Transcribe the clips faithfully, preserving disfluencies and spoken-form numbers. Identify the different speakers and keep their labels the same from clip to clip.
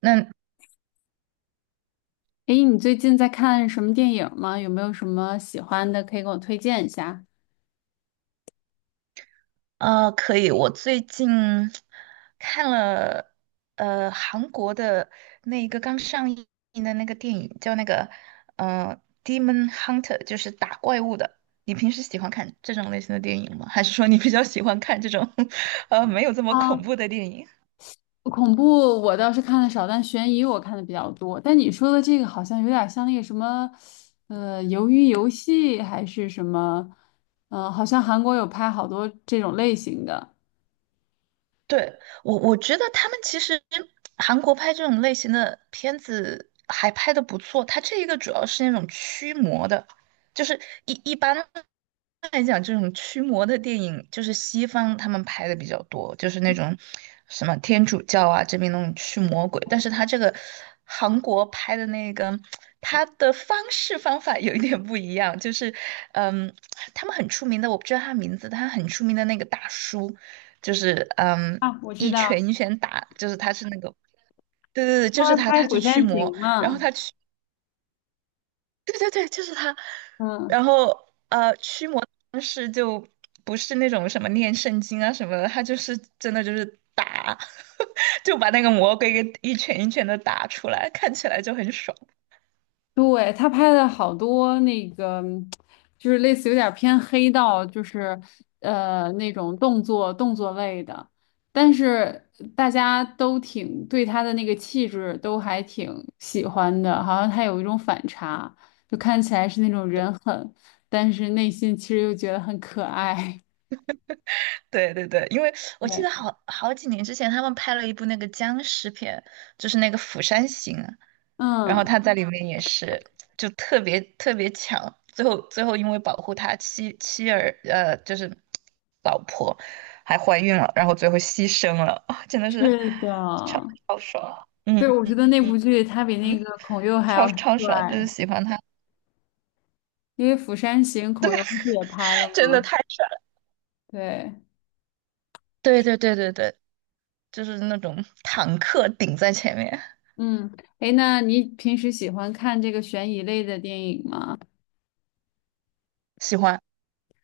Speaker 1: 那
Speaker 2: 诶，你最近在看什么电影吗？有没有什么喜欢的可以给我推荐一下？
Speaker 1: 呃，可以。我最近看了呃韩国的那一个刚上映的那个电影，叫那个呃《Demon Hunter》，就是打怪物的。你平时喜欢看这种类型的电影吗？还是说你比较喜欢看这种 呃没有这么恐
Speaker 2: 啊，
Speaker 1: 怖的电影？
Speaker 2: 恐怖我倒是看的少，但悬疑我看的比较多。但你说的这个好像有点像那个什么，呃，鱿鱼游戏还是什么？嗯、好像韩国有拍好多这种类型的。
Speaker 1: 对，我我觉得他们其实韩国拍这种类型的片子还拍的不错，它这一个主要是那种驱魔的，就是一一般来讲，这种驱魔的电影就是西方他们拍的比较多，就是那种什么天主教啊这边那种驱魔鬼，但是他这个韩国拍的那个，他的方式方法有一点不一样，就是嗯，他们很出名的，我不知道他名字，他很出名的那个大叔。就是嗯，
Speaker 2: 啊，我知
Speaker 1: 一
Speaker 2: 道，
Speaker 1: 拳一拳打，就是他是那个，对对对，就
Speaker 2: 他
Speaker 1: 是
Speaker 2: 们
Speaker 1: 他，
Speaker 2: 拍
Speaker 1: 他去
Speaker 2: 《釜
Speaker 1: 驱
Speaker 2: 山行》
Speaker 1: 魔，然后
Speaker 2: 嘛。
Speaker 1: 对对对，就是他，
Speaker 2: 嗯，
Speaker 1: 然后呃，驱魔的方式就不是那种什么念圣经啊什么的，他就是真的就是打，就把那个魔鬼给一拳一拳的打出来，看起来就很爽。
Speaker 2: 对，他拍的好多那个，就是类似有点偏黑道，就是呃那种动作动作类的，但是大家都挺对他的那个气质都还挺喜欢的，好像他有一种反差，就看起来是那种人狠，但是内心其实又觉得很可爱。
Speaker 1: 对对对，因为 我记
Speaker 2: 对，
Speaker 1: 得好好几年之前，他们拍了一部那个僵尸片，就是那个《釜山行》，然后
Speaker 2: 嗯，
Speaker 1: 他在里面也是就特别特别强，最后最后因为保护他妻妻儿呃就是老婆还怀孕了，然后最后牺牲了，啊真的是
Speaker 2: 是的，
Speaker 1: 超超爽，嗯
Speaker 2: 对，我觉得那部
Speaker 1: 嗯
Speaker 2: 剧他比那
Speaker 1: 嗯，
Speaker 2: 个孔侑还
Speaker 1: 超
Speaker 2: 要
Speaker 1: 超爽，就是
Speaker 2: 帅，
Speaker 1: 喜欢他，
Speaker 2: 因为《釜山行》孔侑不是也拍了
Speaker 1: 真的
Speaker 2: 吗？
Speaker 1: 太爽，
Speaker 2: 对，
Speaker 1: 对对对对对，就是那种坦克顶在前面，
Speaker 2: 嗯，诶，那你平时喜欢看这个悬疑类的电影吗？
Speaker 1: 喜欢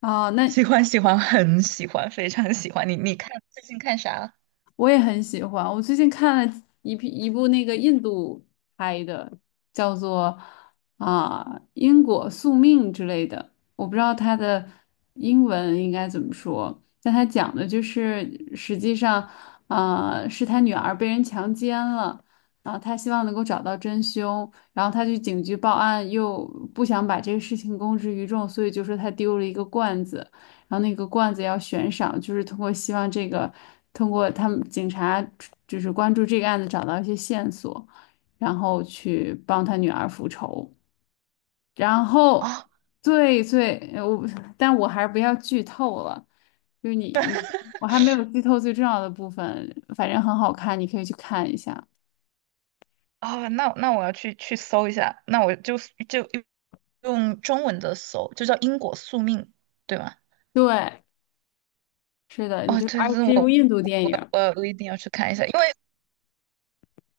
Speaker 2: 哦，那
Speaker 1: 喜欢喜欢，很喜欢，非常喜欢你，你看最近看啥啊？
Speaker 2: 我也很喜欢。我最近看了一批一部那个印度拍的，叫做啊因果宿命之类的，我不知道它的英文应该怎么说，但它讲的就是实际上啊是他女儿被人强奸了。啊他希望能够找到真凶，然后他去警局报案，又不想把这个事情公之于众，所以就说他丢了一个罐子。然后那个罐子要悬赏，就是通过希望这个，通过他们警察就是关注这个案子，找到一些线索，然后去帮他女儿复仇。然后
Speaker 1: 哦
Speaker 2: 最最呃我，但我还是不要剧透了，就是你你我还没有剧透最重要的部分，反正很好看，你可以去看一下。
Speaker 1: 啊，那那我要去去搜一下，那我就就用用中文的搜，就叫因果宿命，对吗？
Speaker 2: 对，是的，你
Speaker 1: 哦，
Speaker 2: 就
Speaker 1: 对，
Speaker 2: 而
Speaker 1: 这
Speaker 2: 且是一部
Speaker 1: 我
Speaker 2: 印度电影。
Speaker 1: 我我一定要去看一下，因为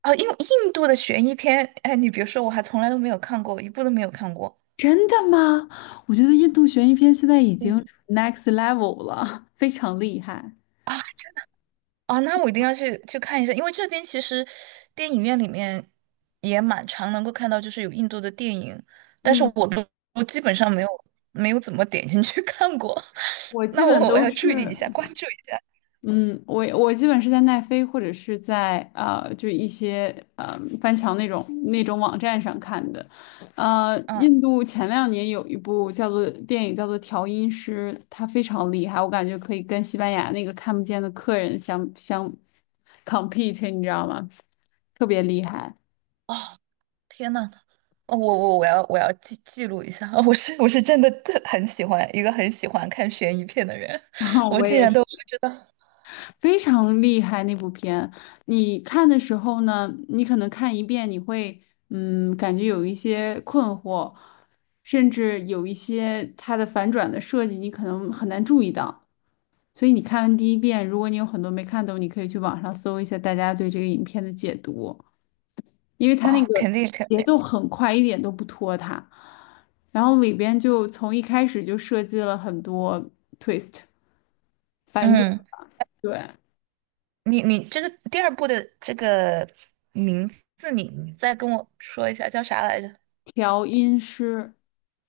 Speaker 1: 啊、因为印度的悬疑片，哎，你别说，我还从来都没有看过，一部都没有看过
Speaker 2: 真的吗？我觉得印度悬疑片现在已
Speaker 1: 嗯，
Speaker 2: 经 next level 了，非常厉害。
Speaker 1: 啊啊，那我一定要去去看一下，因为这边其实电影院里面也蛮常能够看到，就是有印度的电影，但是
Speaker 2: 嗯，
Speaker 1: 我都我基本上没有没有怎么点进去看过，
Speaker 2: 我 基
Speaker 1: 那
Speaker 2: 本
Speaker 1: 我我
Speaker 2: 都
Speaker 1: 要
Speaker 2: 是，
Speaker 1: 注意一下，关注一下。
Speaker 2: 嗯，我我基本是在奈飞或者是在呃，就一些呃翻墙那种那种网站上看的。呃，
Speaker 1: 嗯，
Speaker 2: 印度前两年有一部叫做电影叫做《调音师》，它非常厉害，我感觉可以跟西班牙那个看不见的客人相相 compete，你知道吗？特别厉害。
Speaker 1: 哦，天呐，哦我我我要我要记记录一下，我是我是真的特很喜欢一个很喜欢看悬疑片的人，
Speaker 2: 然 后
Speaker 1: 我
Speaker 2: 我
Speaker 1: 竟
Speaker 2: 也
Speaker 1: 然
Speaker 2: 是。
Speaker 1: 都不知道，
Speaker 2: 非常厉害那部片。你看的时候呢，你可能看一遍，你会嗯，感觉有一些困惑，甚至有一些它的反转的设计，你可能很难注意到。所以你看完第一遍，如果你有很多没看懂，你可以去网上搜一下大家对这个影片的解读，因为它那
Speaker 1: 哦，
Speaker 2: 个
Speaker 1: 肯定肯
Speaker 2: 节
Speaker 1: 定，
Speaker 2: 奏很快，一点都不拖沓。然后里边就从一开始就设计了很多 twist 反转，
Speaker 1: 嗯，
Speaker 2: 对，
Speaker 1: 你你这个第二部的这个名字你，你再跟我说一下叫啥来着？
Speaker 2: 调音师。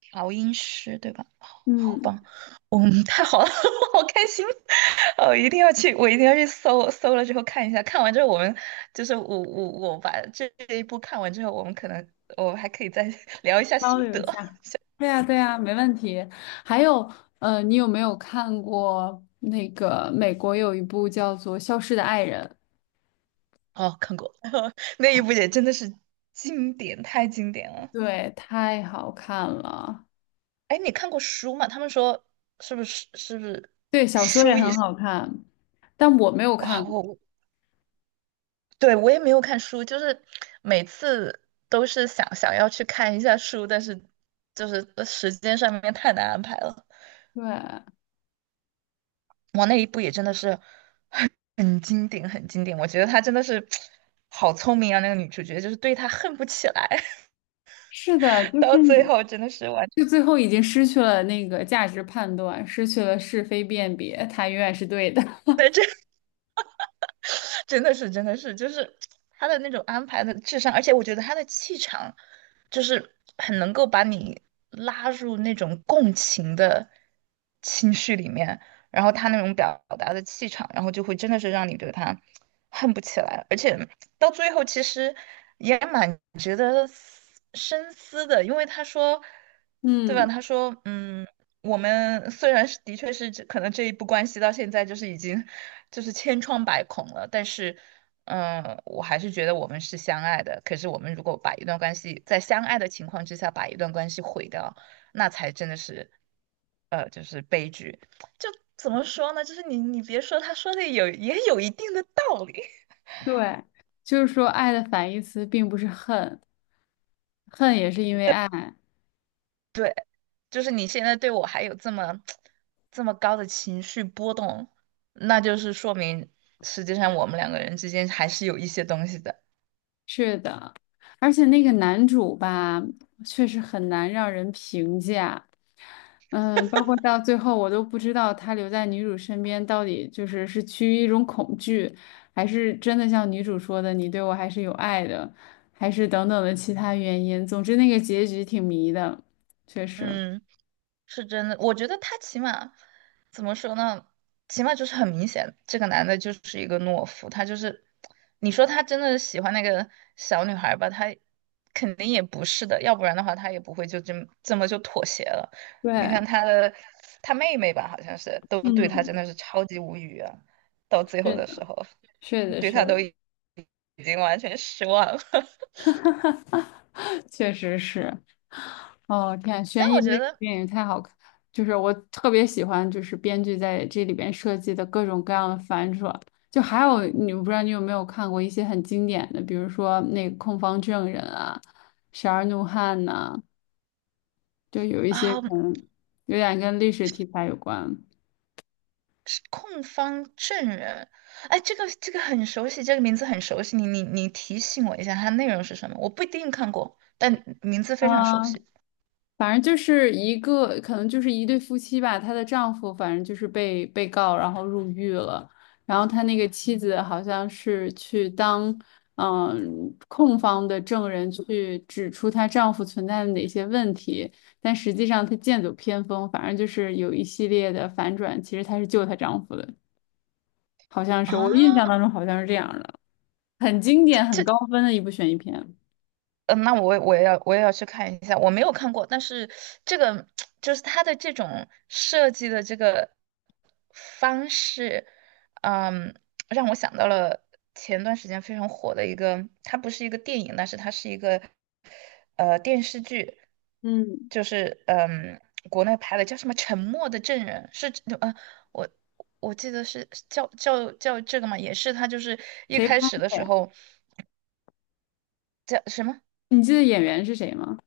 Speaker 1: 调音师，对吧？好好
Speaker 2: 嗯，
Speaker 1: 棒，嗯，太好了，好开心，哦，一定要去，我一定要去搜搜了之后看一下，看完之后我们就是我我我把这一部看完之后，我们可能我还可以再 聊一下
Speaker 2: 交
Speaker 1: 心
Speaker 2: 流
Speaker 1: 得。
Speaker 2: 一下。对呀，对呀，没问题。还有，呃，你有没有看过那个美国有一部叫做《消失的爱人》？
Speaker 1: 哦，看过 那一部也真的是经典，太经典了。
Speaker 2: 对，太好看了。
Speaker 1: 哎，你看过书吗？他们说是不是是不是？
Speaker 2: 对，小说也很好看，但我没有
Speaker 1: 哇，
Speaker 2: 看过。
Speaker 1: 我我对，我也没有看书，就是每次都是想想要去看一下书，但是就是呃时间上面太难安排了。
Speaker 2: 对，
Speaker 1: 哇，那一部也真的是很很经典，很经典。我觉得她真的是 好聪明啊，那个女主角就是对她恨不起来，
Speaker 2: 是的，就
Speaker 1: 到
Speaker 2: 是
Speaker 1: 最
Speaker 2: 你，
Speaker 1: 后真的是完。
Speaker 2: 就最后已经失去了那个价值判断，失去了是非辨别，他永远是对的。
Speaker 1: 真的是，真的是，就是他的那种安排的智商，而且我觉得他的气场，就是很能够把你拉入那种共情的情绪里面，然后他那种表达的气场，然后就会真的是让你对他恨不起来，而且到最后其实也蛮值得思深思的，因为他说，对吧？
Speaker 2: 嗯，
Speaker 1: 他说，嗯。我们虽然是的确是这可能这一步关系到现在就是已经就是千疮百孔了，但是，嗯，我还是觉得我们是相爱的。可是我们如果把一段关系在相爱的情况之下把一段关系毁掉，那才真的是，呃，就是悲剧。就怎么说呢？就是你你别说，他说的有也有一定的道理。
Speaker 2: 对，就是说，爱的反义词并不是恨，恨也是因为爱。
Speaker 1: 就是你现在对我还有这么 这么高的情绪波动，那就是说明实际上我们两个人之间还是有一些东西的。
Speaker 2: 是的，而且那个男主吧，确实很难让人评价。嗯，包括到最后，我都不知道他留在女主身边到底就是是趋于一种恐惧，还是真的像女主说的，你对我还是有爱的，还是等等的其他原因。总之，那个结局挺迷的，确实。
Speaker 1: 嗯，是真的，我觉得他起码怎么说呢？起码就是很明显，这个男的就是一个懦夫，他就是，你说他真的喜欢那个小女孩吧，他肯定也不是的，要不然的话他也不会就这么这么就妥协了。你
Speaker 2: 对，
Speaker 1: 看他的他妹妹吧，好像是都对他真
Speaker 2: 嗯，
Speaker 1: 的是超级无语啊，到最后
Speaker 2: 是
Speaker 1: 的时
Speaker 2: 的，
Speaker 1: 候
Speaker 2: 是的，
Speaker 1: 对
Speaker 2: 是
Speaker 1: 他都
Speaker 2: 的，
Speaker 1: 已经完全失望了。
Speaker 2: 确实是。哦，天，
Speaker 1: 但
Speaker 2: 悬疑
Speaker 1: 我觉
Speaker 2: 类的
Speaker 1: 得
Speaker 2: 电影太好看，就是我特别喜欢，就是编剧在这里边设计的各种各样的反转。就还有，你我不知道你有没有看过一些很经典的，比如说那个《控方证人》啊，《十二怒汉》呐，就有一些
Speaker 1: 啊。
Speaker 2: 可能有点跟历史题材有关。
Speaker 1: 控方证人，哎，这个这个很熟悉，这个名字很熟悉。你你你提醒我一下，它内容是什么？我不一定看过，但名字非常熟
Speaker 2: 嗯。
Speaker 1: 悉
Speaker 2: 反正就是一个，可能就是一对夫妻吧，她的丈夫反正就是被被告，然后入狱了，然后他那个妻子好像是去当嗯控方的证人去指出她丈夫存在的哪些问题，但实际上她剑走偏锋，反正就是有一系列的反转，其实她是救她丈夫的，好像是我印象当
Speaker 1: 啊。
Speaker 2: 中好像是这样的，很经
Speaker 1: 这
Speaker 2: 典、很
Speaker 1: 这
Speaker 2: 高分的一部悬疑片。
Speaker 1: 嗯，那我我也要我也要去看一下，我没有看过，但是这个就是它的这种设计的这个方式，嗯，让我想到了前段时间非常火的一个，它不是一个电影，但是它是一个呃电视剧，
Speaker 2: 嗯，
Speaker 1: 就是嗯国内拍的叫什么《沉默的证人》，是呃我我记得是叫叫叫这个嘛，也是他就是一
Speaker 2: 谁
Speaker 1: 开
Speaker 2: 拍
Speaker 1: 始的
Speaker 2: 的
Speaker 1: 时
Speaker 2: 呀？
Speaker 1: 候叫什么？
Speaker 2: 你记得演员是谁吗？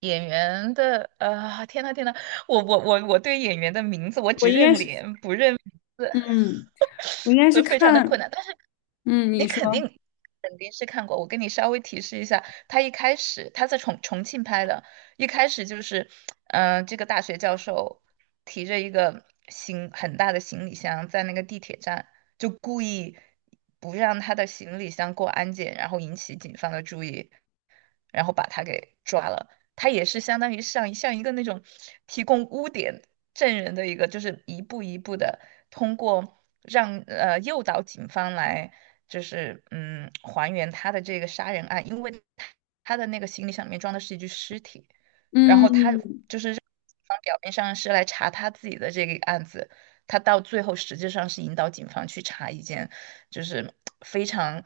Speaker 1: 演员的，呃，天呐天呐，我我我我对演员的名字我
Speaker 2: 我
Speaker 1: 只
Speaker 2: 应该
Speaker 1: 认
Speaker 2: 是
Speaker 1: 脸不认名字，
Speaker 2: 嗯。我应该 是
Speaker 1: 呃非常的困
Speaker 2: 看，
Speaker 1: 难。但是。
Speaker 2: 嗯，你
Speaker 1: 你
Speaker 2: 说，
Speaker 1: 肯定肯定是看过。我跟你稍微提示一下，他一开始他在重重庆拍的，一开始就是，嗯、这个大学教授提着一个行很大的行李箱在那个地铁站，就故意不让他的行李箱过安检，然后引起警方的注意，然后把他给抓了。他也是相当于像像一个那种提供污点证人的一个，就是一步一步的通过让呃诱导警方来，就是嗯还原他的这个杀人案，因为他他的那个行李箱里面装的是一具尸体，然后他
Speaker 2: 嗯，
Speaker 1: 就是让警方表面上是来查他自己的这个案子，他到最后实际上是引导警方去查一件就是非常。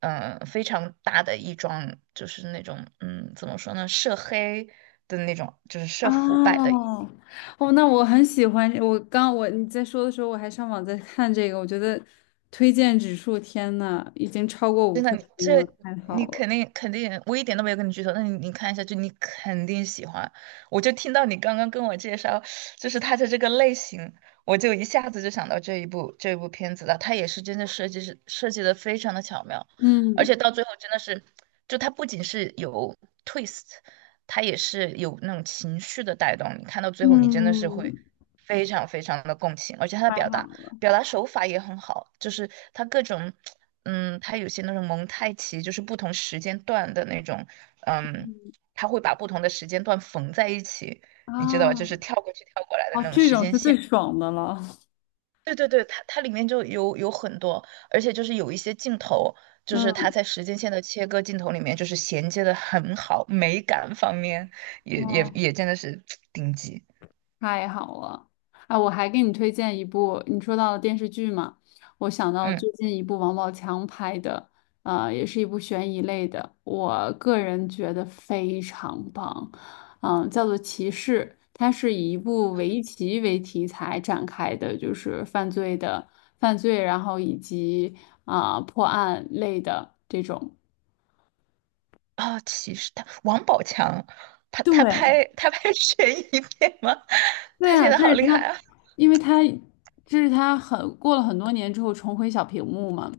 Speaker 1: 嗯、非常大的一桩，就是那种，嗯，怎么说呢，涉黑的那种，就是涉腐败的
Speaker 2: 哦，哦，那我很喜欢，我刚我你在说的时候，我还上网在看这个，我觉得推荐指数，天呐，已经超过五颗星
Speaker 1: 这
Speaker 2: 了，太
Speaker 1: 你
Speaker 2: 好了，
Speaker 1: 肯定肯定，我一点都没有跟你剧透，那你你看一下就你肯定喜欢。我就听到你刚刚跟我介绍，就是它的这个类型，我就一下子就想到这一部这一部片子了。它也是真的设计是设计的非常的巧妙，而
Speaker 2: 嗯
Speaker 1: 且到最后真的是，就它不仅是有 twist，它也是有那种情绪的带动。你看到最后，你真的是会
Speaker 2: 嗯，
Speaker 1: 非常非常的共情，而且它的
Speaker 2: 太
Speaker 1: 表
Speaker 2: 好
Speaker 1: 达。
Speaker 2: 了
Speaker 1: 表达手法也很好，就是它各种，嗯，它有些那种蒙太奇，就是不同时间段的那种，嗯，它会把不同的时间段缝在一起，你知道吧？
Speaker 2: 啊，
Speaker 1: 就是跳过去跳过来的
Speaker 2: 哦，
Speaker 1: 那种
Speaker 2: 这
Speaker 1: 时
Speaker 2: 种
Speaker 1: 间
Speaker 2: 是
Speaker 1: 线。
Speaker 2: 最爽的了，
Speaker 1: 对对对，它它里面就有有很多，而且就是有一些镜头，就是它
Speaker 2: 嗯，
Speaker 1: 在时间线的切割镜头里面，就是衔接的很好，美感方面也也
Speaker 2: 哦。
Speaker 1: 也真的是 顶级。
Speaker 2: 太好了！啊，我还给你推荐一部，你说到了电视剧嘛，我想到
Speaker 1: 嗯。
Speaker 2: 最近一部王宝强拍的，啊，也是一部悬疑类的，我个人觉得非常棒，嗯、叫做《骑士》，它是以一部围棋为题材展开的，就是犯罪的犯罪，然后以及啊、破案类的这种。
Speaker 1: 哦，其实他王宝强，他他
Speaker 2: 对，
Speaker 1: 拍他拍 悬疑片吗？
Speaker 2: 对
Speaker 1: 他现
Speaker 2: 啊，
Speaker 1: 在
Speaker 2: 这
Speaker 1: 好
Speaker 2: 是
Speaker 1: 厉害
Speaker 2: 他，
Speaker 1: 啊！
Speaker 2: 因为他这是他很过了很多年之后重回小屏幕嘛，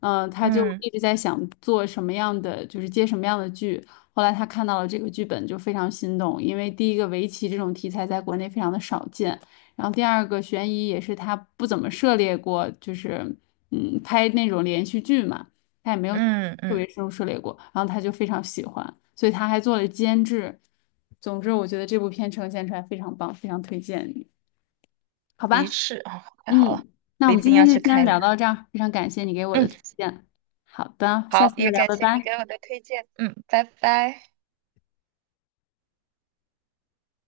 Speaker 2: 嗯、他就
Speaker 1: 嗯
Speaker 2: 一直在想做什么样的，就是接什么样的剧。后来他看到了这个剧本，就非常心动，因为第一个围棋这种题材在国内非常的少见，然后第二个悬疑也是他不怎么涉猎过，就是嗯拍那种连续剧嘛。他也没有
Speaker 1: 嗯
Speaker 2: 特
Speaker 1: 嗯，
Speaker 2: 别深入涉猎过，然后他就非常喜欢，所以他还做了监制。总之，我觉得这部片呈现出来非常棒，非常推荐你，好
Speaker 1: 的
Speaker 2: 吧？
Speaker 1: 确啊，太好了，
Speaker 2: 嗯，那
Speaker 1: 我
Speaker 2: 我
Speaker 1: 一
Speaker 2: 们
Speaker 1: 定
Speaker 2: 今
Speaker 1: 要
Speaker 2: 天就
Speaker 1: 去
Speaker 2: 先
Speaker 1: 看一
Speaker 2: 聊
Speaker 1: 看。
Speaker 2: 到这儿，非常感谢你给我
Speaker 1: 嗯，
Speaker 2: 的推荐。好的，下
Speaker 1: 好，
Speaker 2: 次再
Speaker 1: 也
Speaker 2: 聊，
Speaker 1: 感
Speaker 2: 拜
Speaker 1: 谢你给
Speaker 2: 拜。
Speaker 1: 我的推荐。嗯，拜拜。